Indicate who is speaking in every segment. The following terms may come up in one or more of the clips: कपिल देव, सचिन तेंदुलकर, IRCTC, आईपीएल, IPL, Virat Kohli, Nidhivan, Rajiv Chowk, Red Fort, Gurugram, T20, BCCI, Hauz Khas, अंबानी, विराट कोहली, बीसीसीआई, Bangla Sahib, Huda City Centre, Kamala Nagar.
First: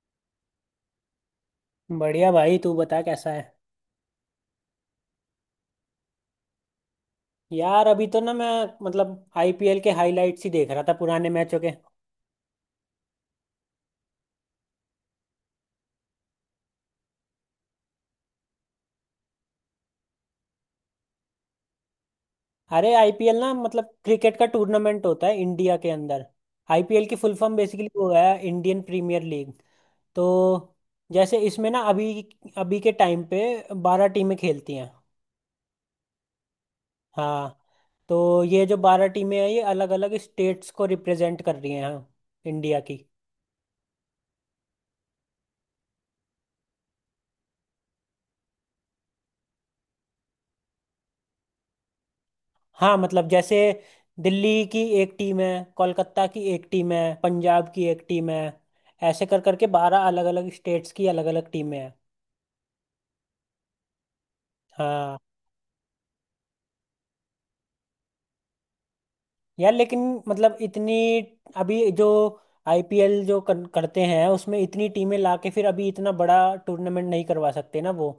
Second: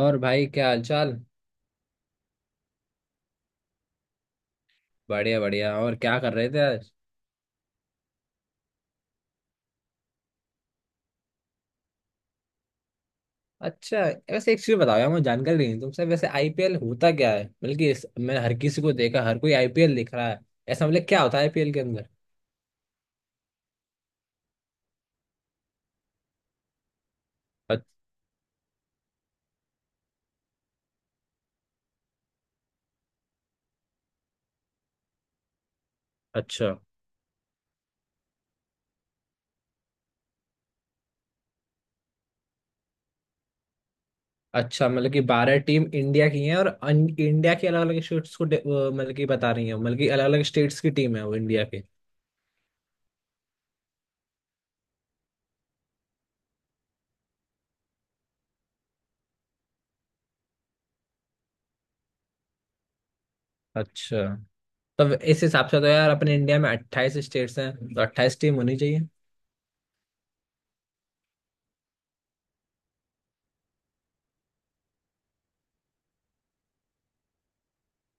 Speaker 1: और भाई क्या हालचाल।
Speaker 2: बढ़िया भाई। तू बता कैसा है?
Speaker 1: बढ़िया बढ़िया। और क्या कर रहे थे आज।
Speaker 2: यार, अभी तो ना मैं मतलब आईपीएल के हाइलाइट्स ही देख रहा था, पुराने मैचों के।
Speaker 1: अच्छा। वैसे एक चीज बताओ यार, मुझे जानकारी नहीं है, तुमसे वैसे आईपीएल होता क्या है। बल्कि मैंने हर किसी को देखा, हर कोई आईपीएल दिख रहा है। ऐसा मतलब क्या होता है आईपीएल के अंदर।
Speaker 2: अरे आईपीएल ना मतलब क्रिकेट का टूर्नामेंट होता है इंडिया के अंदर। आईपीएल की फुल फॉर्म
Speaker 1: अ-
Speaker 2: बेसिकली वो है इंडियन प्रीमियर लीग। तो जैसे इसमें ना अभी अभी के टाइम पे 12 टीमें खेलती हैं।
Speaker 1: अच्छा
Speaker 2: हाँ। तो ये जो 12 टीमें हैं ये अलग अलग स्टेट्स को रिप्रेजेंट कर रही हैं, हाँ, इंडिया की।
Speaker 1: अच्छा। मतलब कि बारह टीम इंडिया की हैं और इंडिया की अलग अलग स्टेट्स को मतलब कि बता रही हैं, मतलब कि अलग अलग स्टेट्स की टीम है वो इंडिया के।
Speaker 2: हाँ मतलब जैसे दिल्ली की एक टीम है, कोलकाता की एक टीम है, पंजाब की एक टीम है। ऐसे कर करके 12 अलग अलग स्टेट्स की अलग अलग टीमें हैं।
Speaker 1: अच्छा। तब
Speaker 2: हाँ।
Speaker 1: इस हिसाब से तो यार अपने इंडिया में अट्ठाईस स्टेट्स हैं, तो अट्ठाईस टीम होनी चाहिए।
Speaker 2: यार लेकिन मतलब इतनी, अभी जो आईपीएल जो करते हैं उसमें इतनी टीमें लाके फिर अभी इतना बड़ा टूर्नामेंट नहीं करवा सकते ना वो।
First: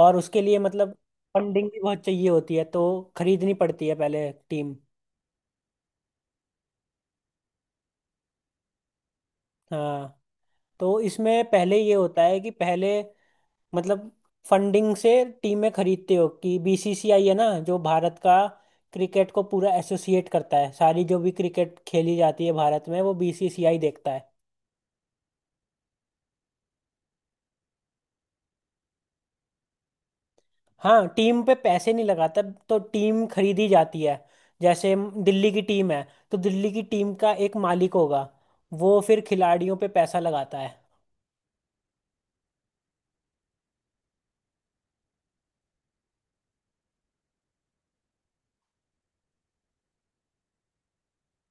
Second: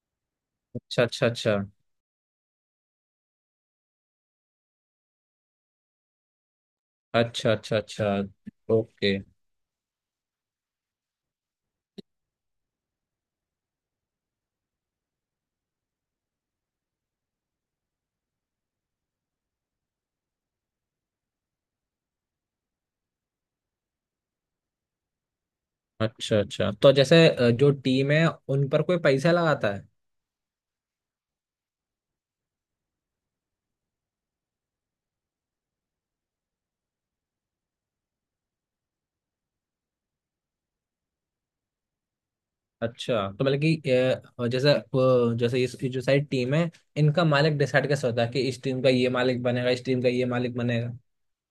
Speaker 2: और उसके लिए मतलब
Speaker 1: अच्छा अच्छा अच्छा।
Speaker 2: फंडिंग भी बहुत चाहिए होती है, तो खरीदनी पड़ती है पहले टीम।
Speaker 1: अच्छा अच्छा अच्छा। ओके।
Speaker 2: हाँ। तो इसमें पहले ये होता है कि पहले मतलब फंडिंग से टीमें खरीदते हो कि बीसीसीआई है ना, जो भारत का क्रिकेट को पूरा एसोसिएट करता है। सारी जो भी क्रिकेट खेली जाती है भारत में वो बीसीसीआई देखता है।
Speaker 1: अच्छा अच्छा। तो जैसे जो टीम है, उन पर कोई पैसा लगाता है।
Speaker 2: हाँ, टीम पे पैसे नहीं लगाता, तो टीम खरीदी जाती है। जैसे दिल्ली की टीम है, तो दिल्ली की टीम का एक मालिक होगा। वो फिर खिलाड़ियों पे पैसा लगाता है।
Speaker 1: अच्छा तो मतलब कि जैसे जैसे इस ये जो सारी टीम है, इनका मालिक डिसाइड कैसे होता है कि इस टीम का ये मालिक बनेगा, इस टीम का ये मालिक बनेगा।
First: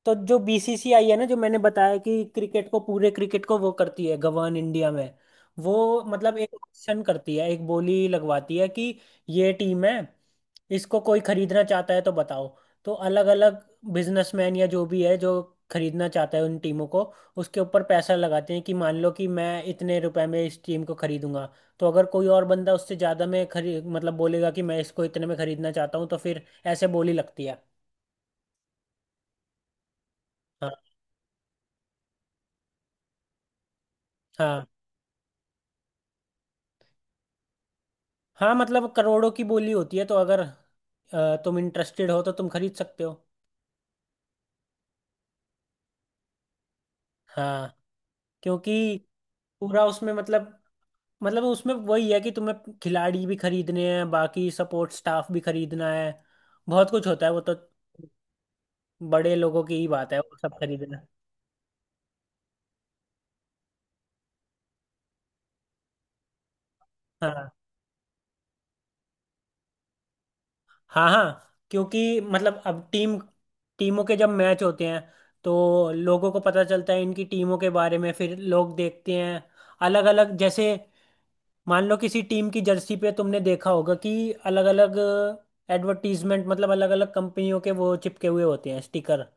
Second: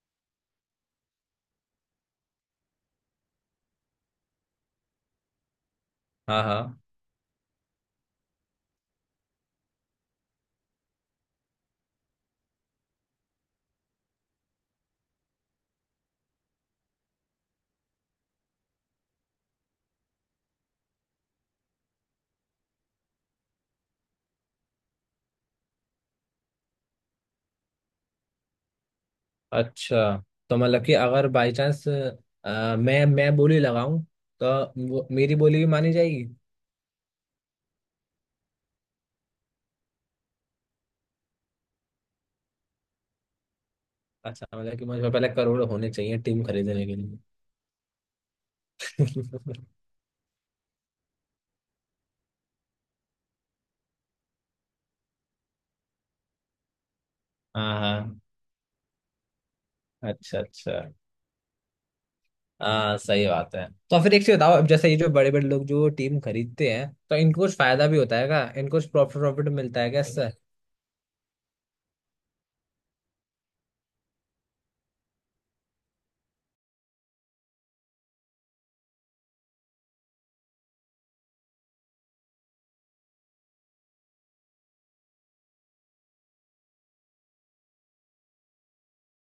Speaker 2: तो जो बीसीसीआई है ना, जो मैंने बताया कि क्रिकेट को पूरे क्रिकेट को वो करती है गवर्न इंडिया में। वो मतलब
Speaker 1: हाँ
Speaker 2: एक
Speaker 1: हाँ।
Speaker 2: ऑप्शन करती है, एक बोली लगवाती है कि ये टीम है, इसको कोई खरीदना चाहता है तो बताओ। तो अलग अलग बिजनेसमैन या जो भी है, जो खरीदना चाहता है उन टीमों को, उसके ऊपर पैसा लगाते हैं कि मान लो कि मैं इतने रुपए में इस टीम को खरीदूंगा। तो अगर कोई और बंदा उससे ज़्यादा में खरी मतलब बोलेगा कि मैं इसको इतने में खरीदना चाहता हूँ, तो फिर ऐसे बोली लगती है।
Speaker 1: अच्छा। तो
Speaker 2: हाँ,
Speaker 1: मतलब कि अगर बाई चांस मैं बोली लगाऊं, तो
Speaker 2: हाँ,
Speaker 1: मेरी बोली भी मानी जाएगी।
Speaker 2: हाँ मतलब करोड़ों की बोली होती है, तो अगर तुम इंटरेस्टेड हो तो तुम खरीद सकते हो।
Speaker 1: अच्छा मतलब कि मुझे पहले करोड़ होने चाहिए टीम खरीदने के लिए।
Speaker 2: हाँ क्योंकि पूरा उसमें मतलब, मतलब उसमें वही है कि तुम्हें खिलाड़ी भी खरीदने हैं, बाकी सपोर्ट स्टाफ भी खरीदना है। बहुत कुछ होता है वो तो।
Speaker 1: हाँ हाँ।
Speaker 2: बड़े लोगों की ही बात है वो
Speaker 1: अच्छा
Speaker 2: सब
Speaker 1: अच्छा।
Speaker 2: खरीदना।
Speaker 1: हाँ सही बात है। तो फिर एक चीज बताओ, अब जैसे ये जो बड़े बड़े लोग जो टीम खरीदते हैं, तो इनको
Speaker 2: हाँ,
Speaker 1: कुछ फायदा भी होता है क्या, इनको कुछ प्रॉफिट प्रॉफिट मिलता है क्या इससे।
Speaker 2: हाँ, हाँ क्योंकि मतलब अब टीमों के जब मैच होते हैं तो लोगों को पता चलता है इनकी टीमों के बारे में, फिर लोग देखते हैं अलग अलग। जैसे मान लो किसी टीम की जर्सी पे तुमने देखा होगा कि अलग अलग एडवर्टीजमेंट मतलब अलग अलग कंपनियों के वो चिपके हुए होते हैं स्टिकर।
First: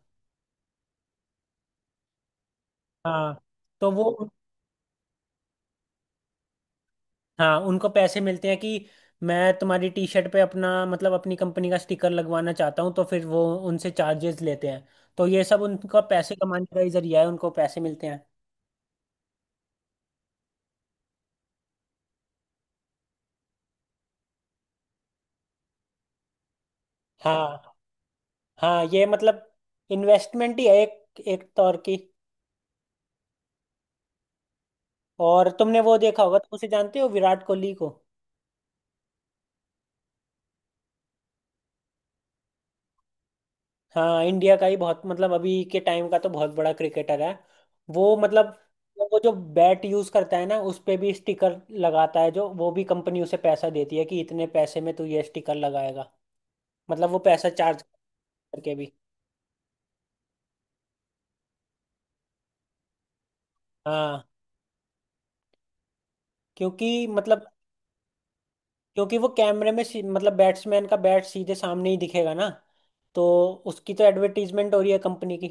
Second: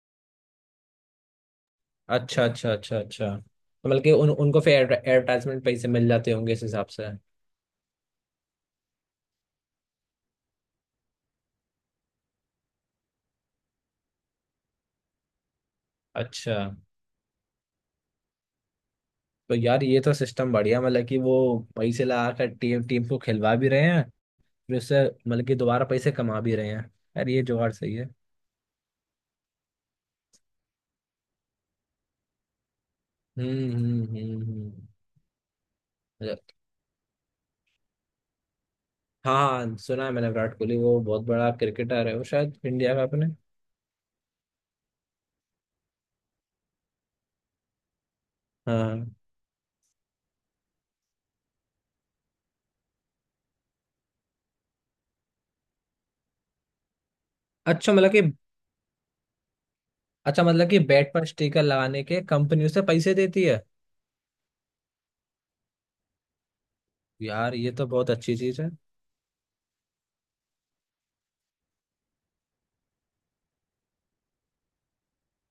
Speaker 1: अच्छा अच्छा अच्छा
Speaker 2: हाँ
Speaker 1: अच्छा। तो
Speaker 2: तो
Speaker 1: बल्कि
Speaker 2: वो,
Speaker 1: उन उनको फिर एडवर्टाइजमेंट पैसे मिल जाते होंगे इस हिसाब से।
Speaker 2: हाँ उनको पैसे मिलते हैं कि मैं तुम्हारी टी शर्ट पे अपना मतलब अपनी कंपनी का स्टिकर लगवाना चाहता हूँ, तो फिर वो उनसे चार्जेस लेते हैं। तो ये सब उनका पैसे
Speaker 1: अच्छा।
Speaker 2: कमाने का ही जरिया है, उनको पैसे मिलते हैं।
Speaker 1: तो यार ये तो सिस्टम बढ़िया, मतलब कि वो पैसे लगा कर टीम टीम को खिलवा भी रहे हैं, फिर उससे मतलब कि दोबारा पैसे कमा भी रहे हैं। यार ये जुगाड़
Speaker 2: हाँ,
Speaker 1: सही है।
Speaker 2: हाँ ये मतलब इन्वेस्टमेंट ही है एक एक तौर की।
Speaker 1: हम्म हम्म हम्म हम्म।
Speaker 2: और तुमने वो देखा होगा, तुम
Speaker 1: अच्छा,
Speaker 2: उसे जानते हो विराट कोहली को।
Speaker 1: हाँ सुना है मैंने विराट कोहली, वो बहुत बड़ा क्रिकेटर है, वो शायद इंडिया का अपने।
Speaker 2: हाँ इंडिया का ही बहुत मतलब अभी के टाइम का तो बहुत बड़ा क्रिकेटर है वो मतलब।
Speaker 1: हाँ।
Speaker 2: वो जो बैट यूज करता है ना उस पे भी स्टिकर लगाता है, जो वो भी कंपनी उसे पैसा देती है कि इतने पैसे में तू ये स्टिकर लगाएगा। मतलब वो पैसा चार्ज
Speaker 1: अच्छा मतलब कि
Speaker 2: करके भी,
Speaker 1: अच्छा मतलब कि बैट पर स्टिकर लगाने के कंपनी उसे पैसे देती है।
Speaker 2: हाँ क्योंकि मतलब,
Speaker 1: यार ये तो बहुत अच्छी चीज है।
Speaker 2: क्योंकि वो कैमरे में मतलब बैट्समैन का बैट सीधे सामने ही दिखेगा ना। तो उसकी तो एडवर्टीजमेंट हो रही है कंपनी की।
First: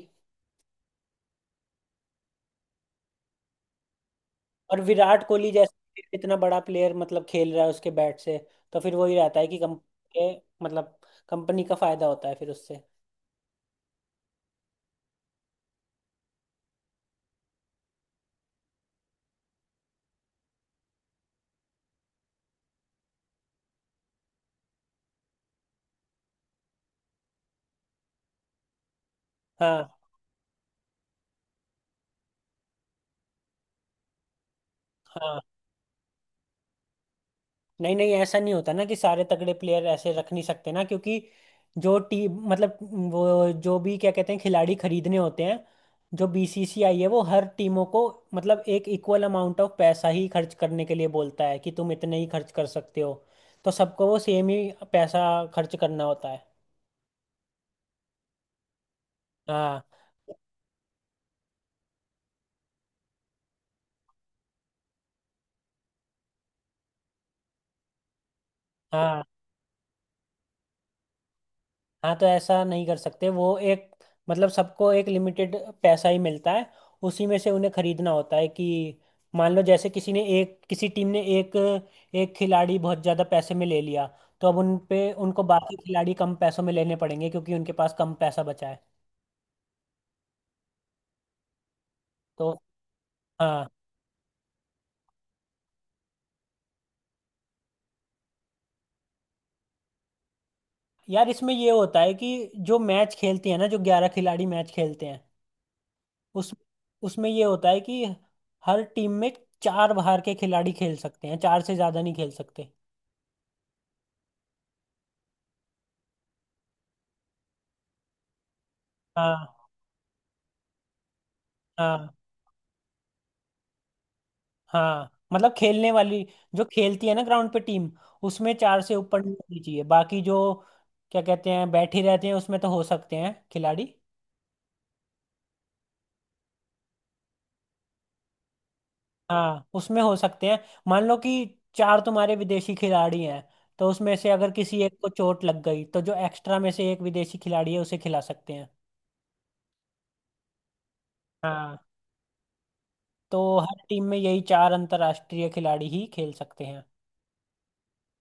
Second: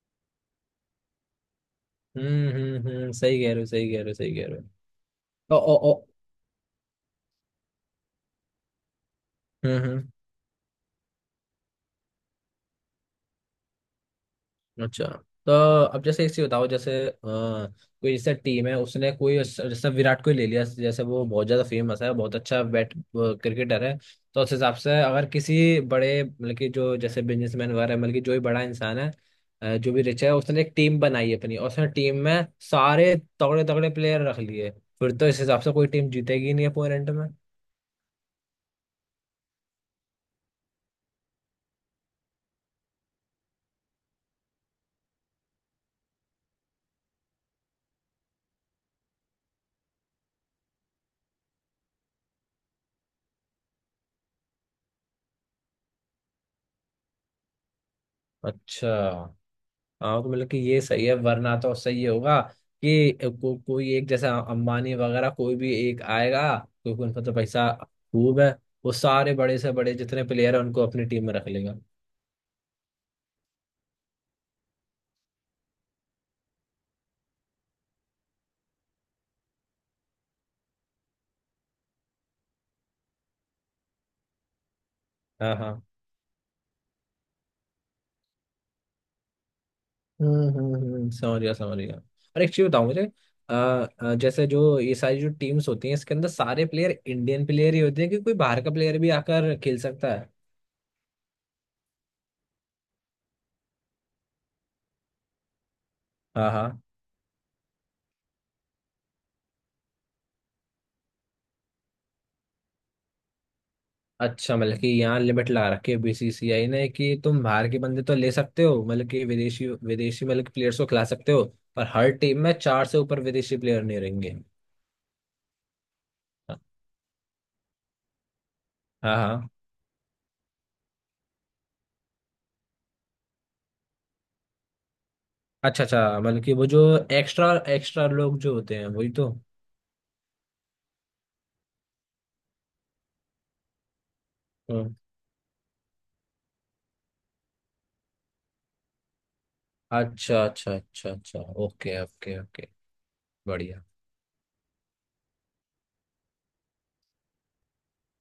Speaker 1: हम्म, सही कह रहे हो, सही कह रहे हो, सही कह रहे।
Speaker 2: और
Speaker 1: हो
Speaker 2: विराट कोहली
Speaker 1: ओ ओ ओ।
Speaker 2: जैसे इतना बड़ा प्लेयर मतलब खेल रहा है उसके बैट से, तो फिर वही रहता है कि
Speaker 1: हम्म।
Speaker 2: कंपनी के मतलब कंपनी का फायदा होता है फिर उससे।
Speaker 1: अच्छा। तो अब जैसे इसी बताओ, जैसे कोई जैसे टीम है, उसने कोई जैसे विराट कोहली ले लिया, जैसे वो बहुत ज्यादा फेमस है, बहुत अच्छा बैट क्रिकेटर है। तो उस हिसाब से अगर किसी बड़े मतलब कि जो जैसे बिजनेसमैन वगैरह है, मतलब कि जो भी बड़ा इंसान है, जो
Speaker 2: हाँ,
Speaker 1: भी रिच है, उसने एक टीम बनाई अपनी, और उसने टीम में सारे तगड़े तगड़े प्लेयर रख लिए, फिर तो
Speaker 2: हाँ
Speaker 1: इस हिसाब से कोई टीम जीतेगी नहीं अपोनेंट में।
Speaker 2: नहीं नहीं ऐसा नहीं होता ना कि सारे तगड़े प्लेयर ऐसे रख नहीं सकते ना, क्योंकि जो टीम मतलब, वो जो भी क्या कहते हैं खिलाड़ी खरीदने होते हैं, जो बीसीसीआई है वो हर टीमों को मतलब एक इक्वल अमाउंट ऑफ पैसा ही खर्च करने के लिए बोलता है कि तुम इतने ही खर्च कर सकते हो। तो सबको वो सेम ही पैसा खर्च करना होता है।
Speaker 1: अच्छा।
Speaker 2: हाँ,
Speaker 1: हाँ तो मतलब कि ये सही है, वरना तो सही होगा कि कोई एक जैसा अंबानी वगैरह कोई भी एक आएगा, क्योंकि उनका तो पैसा खूब है, वो
Speaker 2: हाँ,
Speaker 1: सारे बड़े से बड़े जितने प्लेयर हैं उनको अपनी टीम में रख लेगा।
Speaker 2: हाँ तो ऐसा नहीं कर सकते वो, एक मतलब सबको एक लिमिटेड पैसा ही मिलता है, उसी में से उन्हें खरीदना होता है कि मान लो जैसे किसी ने एक, किसी टीम ने एक एक खिलाड़ी बहुत ज़्यादा पैसे में ले लिया, तो अब उन पे उनको
Speaker 1: हाँ
Speaker 2: बाकी
Speaker 1: हाँ।
Speaker 2: खिलाड़ी कम पैसों में लेने पड़ेंगे क्योंकि उनके पास कम पैसा बचा है।
Speaker 1: समझ गया समझ गया। और
Speaker 2: तो
Speaker 1: एक चीज बताओ मुझे, आ,
Speaker 2: हाँ,
Speaker 1: आ, जैसे जो ये सारी जो टीम्स होती हैं, इसके अंदर सारे प्लेयर इंडियन प्लेयर ही होते हैं, कि कोई बाहर का प्लेयर भी आकर खेल सकता है।
Speaker 2: यार इसमें ये होता है कि जो मैच खेलते हैं ना जो 11 खिलाड़ी मैच खेलते हैं, उस
Speaker 1: हाँ हाँ।
Speaker 2: उसमें ये होता है कि हर टीम में चार बाहर के खिलाड़ी खेल सकते हैं, चार से ज़्यादा नहीं खेल सकते।
Speaker 1: अच्छा मतलब कि यहाँ लिमिट ला रखी है बीसीसीआई ने, कि तुम बाहर के बंदे तो ले सकते हो, मतलब कि
Speaker 2: हाँ,
Speaker 1: विदेशी विदेशी मतलब कि प्लेयर्स को खिला सकते हो, पर
Speaker 2: हाँ,
Speaker 1: हर टीम में चार से ऊपर विदेशी प्लेयर नहीं रहेंगे।
Speaker 2: हाँ मतलब खेलने वाली, जो खेलती है ना ग्राउंड पे टीम, उसमें चार से
Speaker 1: हाँ
Speaker 2: ऊपर नहीं
Speaker 1: हाँ।
Speaker 2: होनी चाहिए, बाकी जो क्या कहते हैं बैठे रहते हैं उसमें तो हो सकते हैं खिलाड़ी।
Speaker 1: अच्छा अच्छा मतलब कि वो जो एक्स्ट्रा एक्स्ट्रा लोग जो होते हैं वही तो।
Speaker 2: हाँ उसमें हो सकते हैं। मान लो कि चार तुम्हारे विदेशी खिलाड़ी हैं, तो उसमें से अगर किसी
Speaker 1: हम्म।
Speaker 2: एक को चोट लग गई तो जो एक्स्ट्रा में से एक विदेशी खिलाड़ी है उसे खिला सकते हैं।
Speaker 1: अच्छा अच्छा अच्छा अच्छा।
Speaker 2: हाँ,
Speaker 1: ओके ओके ओके।
Speaker 2: तो हर
Speaker 1: बढ़िया।
Speaker 2: टीम में यही चार अंतर्राष्ट्रीय खिलाड़ी ही खेल सकते हैं।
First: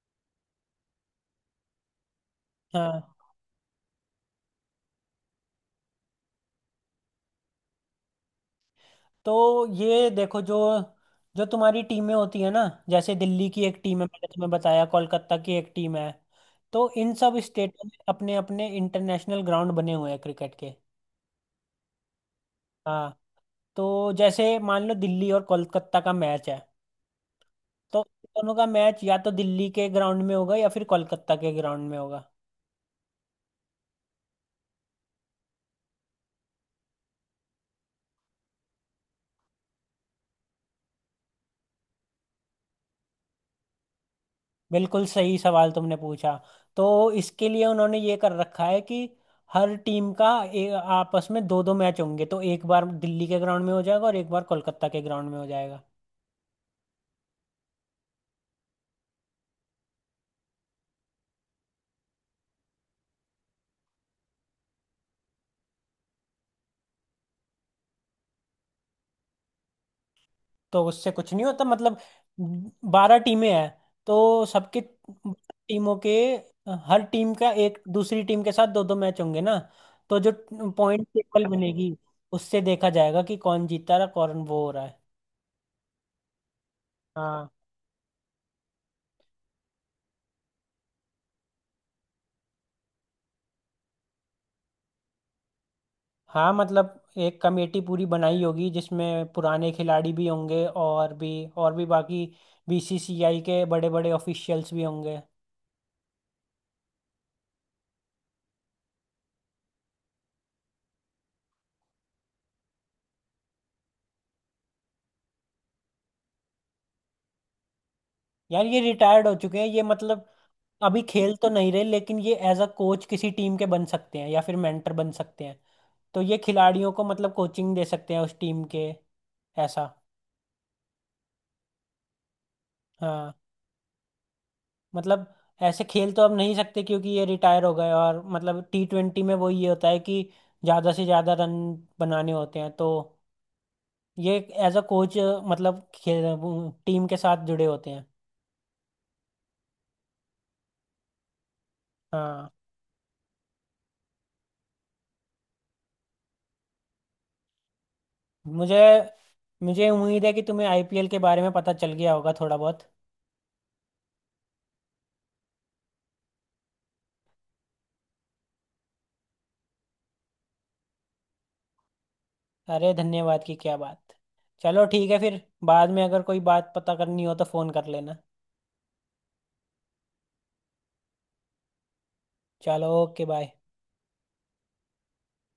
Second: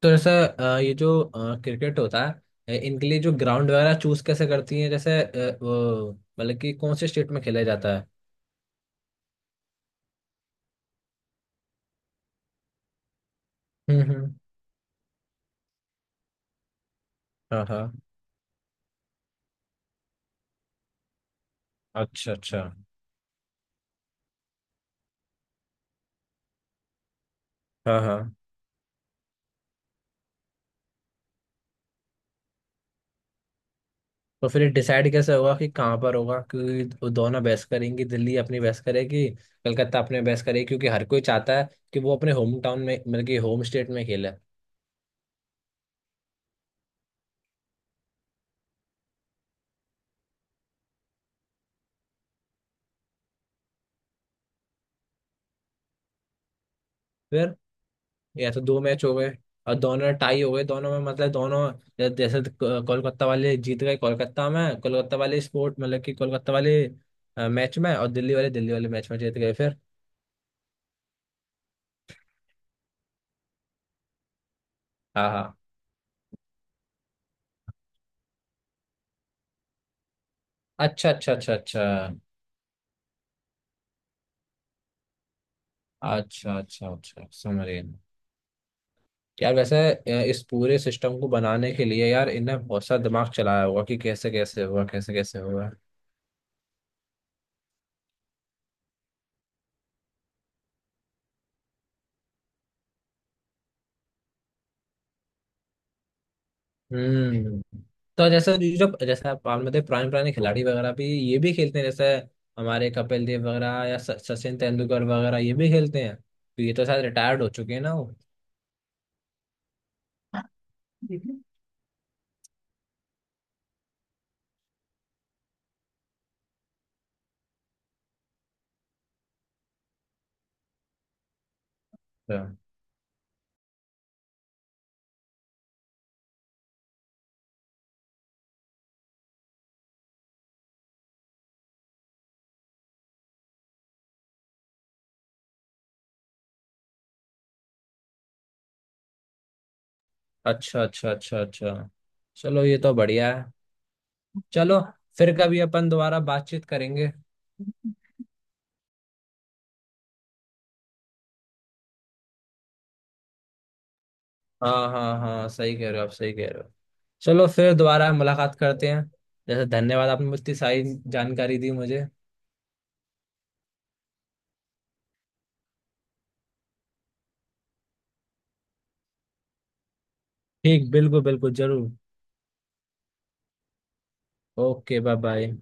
Speaker 1: तो जैसे ये जो क्रिकेट होता है,
Speaker 2: हाँ।
Speaker 1: इनके लिए जो ग्राउंड वगैरह चूज कैसे करती हैं, जैसे वो मतलब कि कौन से स्टेट में खेला जाता है।
Speaker 2: तो ये देखो जो, जो तुम्हारी टीमें होती है ना, जैसे दिल्ली की एक टीम है मैंने
Speaker 1: हम्म।
Speaker 2: तुम्हें बताया, कोलकाता की एक टीम है, तो इन सब
Speaker 1: हाँ
Speaker 2: स्टेटों
Speaker 1: हाँ।
Speaker 2: में अपने अपने इंटरनेशनल ग्राउंड बने हुए हैं क्रिकेट के।
Speaker 1: अच्छा अच्छा।
Speaker 2: हाँ, तो जैसे मान लो दिल्ली और कोलकाता का मैच है,
Speaker 1: हाँ
Speaker 2: तो
Speaker 1: हाँ।
Speaker 2: दोनों का मैच या तो दिल्ली के ग्राउंड में होगा या फिर कोलकाता के ग्राउंड में होगा।
Speaker 1: तो फिर ये डिसाइड कैसे होगा कि कहाँ पर होगा, क्योंकि वो दोनों बहस करेंगी, दिल्ली अपनी बहस करेगी, कलकत्ता अपने बहस करेगी, क्योंकि हर कोई चाहता है कि वो अपने होम टाउन में मतलब कि होम स्टेट में खेले।
Speaker 2: बिल्कुल सही सवाल तुमने पूछा। तो इसके लिए उन्होंने ये कर रखा है कि हर टीम का आपस में दो दो मैच होंगे, तो एक बार दिल्ली के ग्राउंड में हो जाएगा और एक बार कोलकाता के ग्राउंड में हो जाएगा।
Speaker 1: फिर या तो दो मैच हो गए और दोनों टाई हो गए, दोनों में मतलब दोनों जैसे कोलकाता वाले जीत गए कोलकाता में, कोलकाता वाले स्पोर्ट मतलब कि कोलकाता वाले मैच में, और दिल्ली वाले मैच में जीत गए फिर।
Speaker 2: तो उससे कुछ नहीं होता, मतलब 12 टीमें हैं, तो सबके
Speaker 1: हाँ हाँ।
Speaker 2: टीमों के, हर टीम का एक दूसरी टीम के साथ दो दो मैच होंगे ना। तो जो पॉइंट
Speaker 1: अच्छा अच्छा
Speaker 2: टेबल
Speaker 1: अच्छा अच्छा।
Speaker 2: बनेगी उससे देखा जाएगा कि कौन जीता रहा कौन वो हो रहा है।
Speaker 1: अच्छा अच्छा अच्छा
Speaker 2: हाँ,
Speaker 1: समझ गए। यार वैसे इस पूरे सिस्टम को बनाने के लिए यार इनने बहुत सा दिमाग चलाया होगा, कि कैसे कैसे होगा कैसे कैसे होगा।
Speaker 2: हाँ मतलब एक कमेटी पूरी बनाई होगी जिसमें पुराने खिलाड़ी भी होंगे, और भी, और भी बाकी बीसीसीआई के बड़े बड़े ऑफिशियल्स भी होंगे।
Speaker 1: हम्म। तो जैसे ये जो जैसे आप मान लेते पुराने पुराने खिलाड़ी वगैरह भी ये भी खेलते हैं, जैसे हमारे कपिल देव वगैरह या सचिन तेंदुलकर वगैरह ये भी खेलते हैं, तो ये तो शायद रिटायर्ड हो चुके हैं ना वो।
Speaker 2: यार ये रिटायर्ड हो चुके हैं, ये मतलब अभी खेल तो नहीं रहे, लेकिन ये एज अ कोच किसी टीम के बन सकते हैं या फिर मेंटर बन सकते हैं। तो ये खिलाड़ियों को मतलब कोचिंग दे सकते हैं उस टीम के। ऐसा, हाँ मतलब ऐसे खेल तो अब नहीं सकते क्योंकि ये रिटायर हो गए, और मतलब T20 में वो ये होता है कि ज़्यादा से ज़्यादा रन बनाने होते हैं, तो ये एज अ कोच मतलब खेल टीम के साथ जुड़े होते हैं।
Speaker 1: अच्छा अच्छा अच्छा अच्छा अच्छा।
Speaker 2: हाँ।
Speaker 1: चलो ये तो बढ़िया है। चलो फिर कभी अपन दोबारा बातचीत करेंगे।
Speaker 2: मुझे मुझे उम्मीद है कि तुम्हें आईपीएल के बारे में पता चल गया होगा थोड़ा बहुत।
Speaker 1: हाँ हाँ हाँ सही कह रहे हो, आप सही कह रहे हो। चलो फिर दोबारा मुलाकात करते हैं। जैसे धन्यवाद आपने मुझे इतनी सारी जानकारी दी मुझे।
Speaker 2: अरे, धन्यवाद की क्या बात। चलो ठीक है फिर, बाद में अगर कोई बात पता करनी हो तो फ़ोन कर लेना।
Speaker 1: ठीक, बिल्कुल बिल्कुल जरूर।
Speaker 2: चलो okay bye.
Speaker 1: Okay bye bye.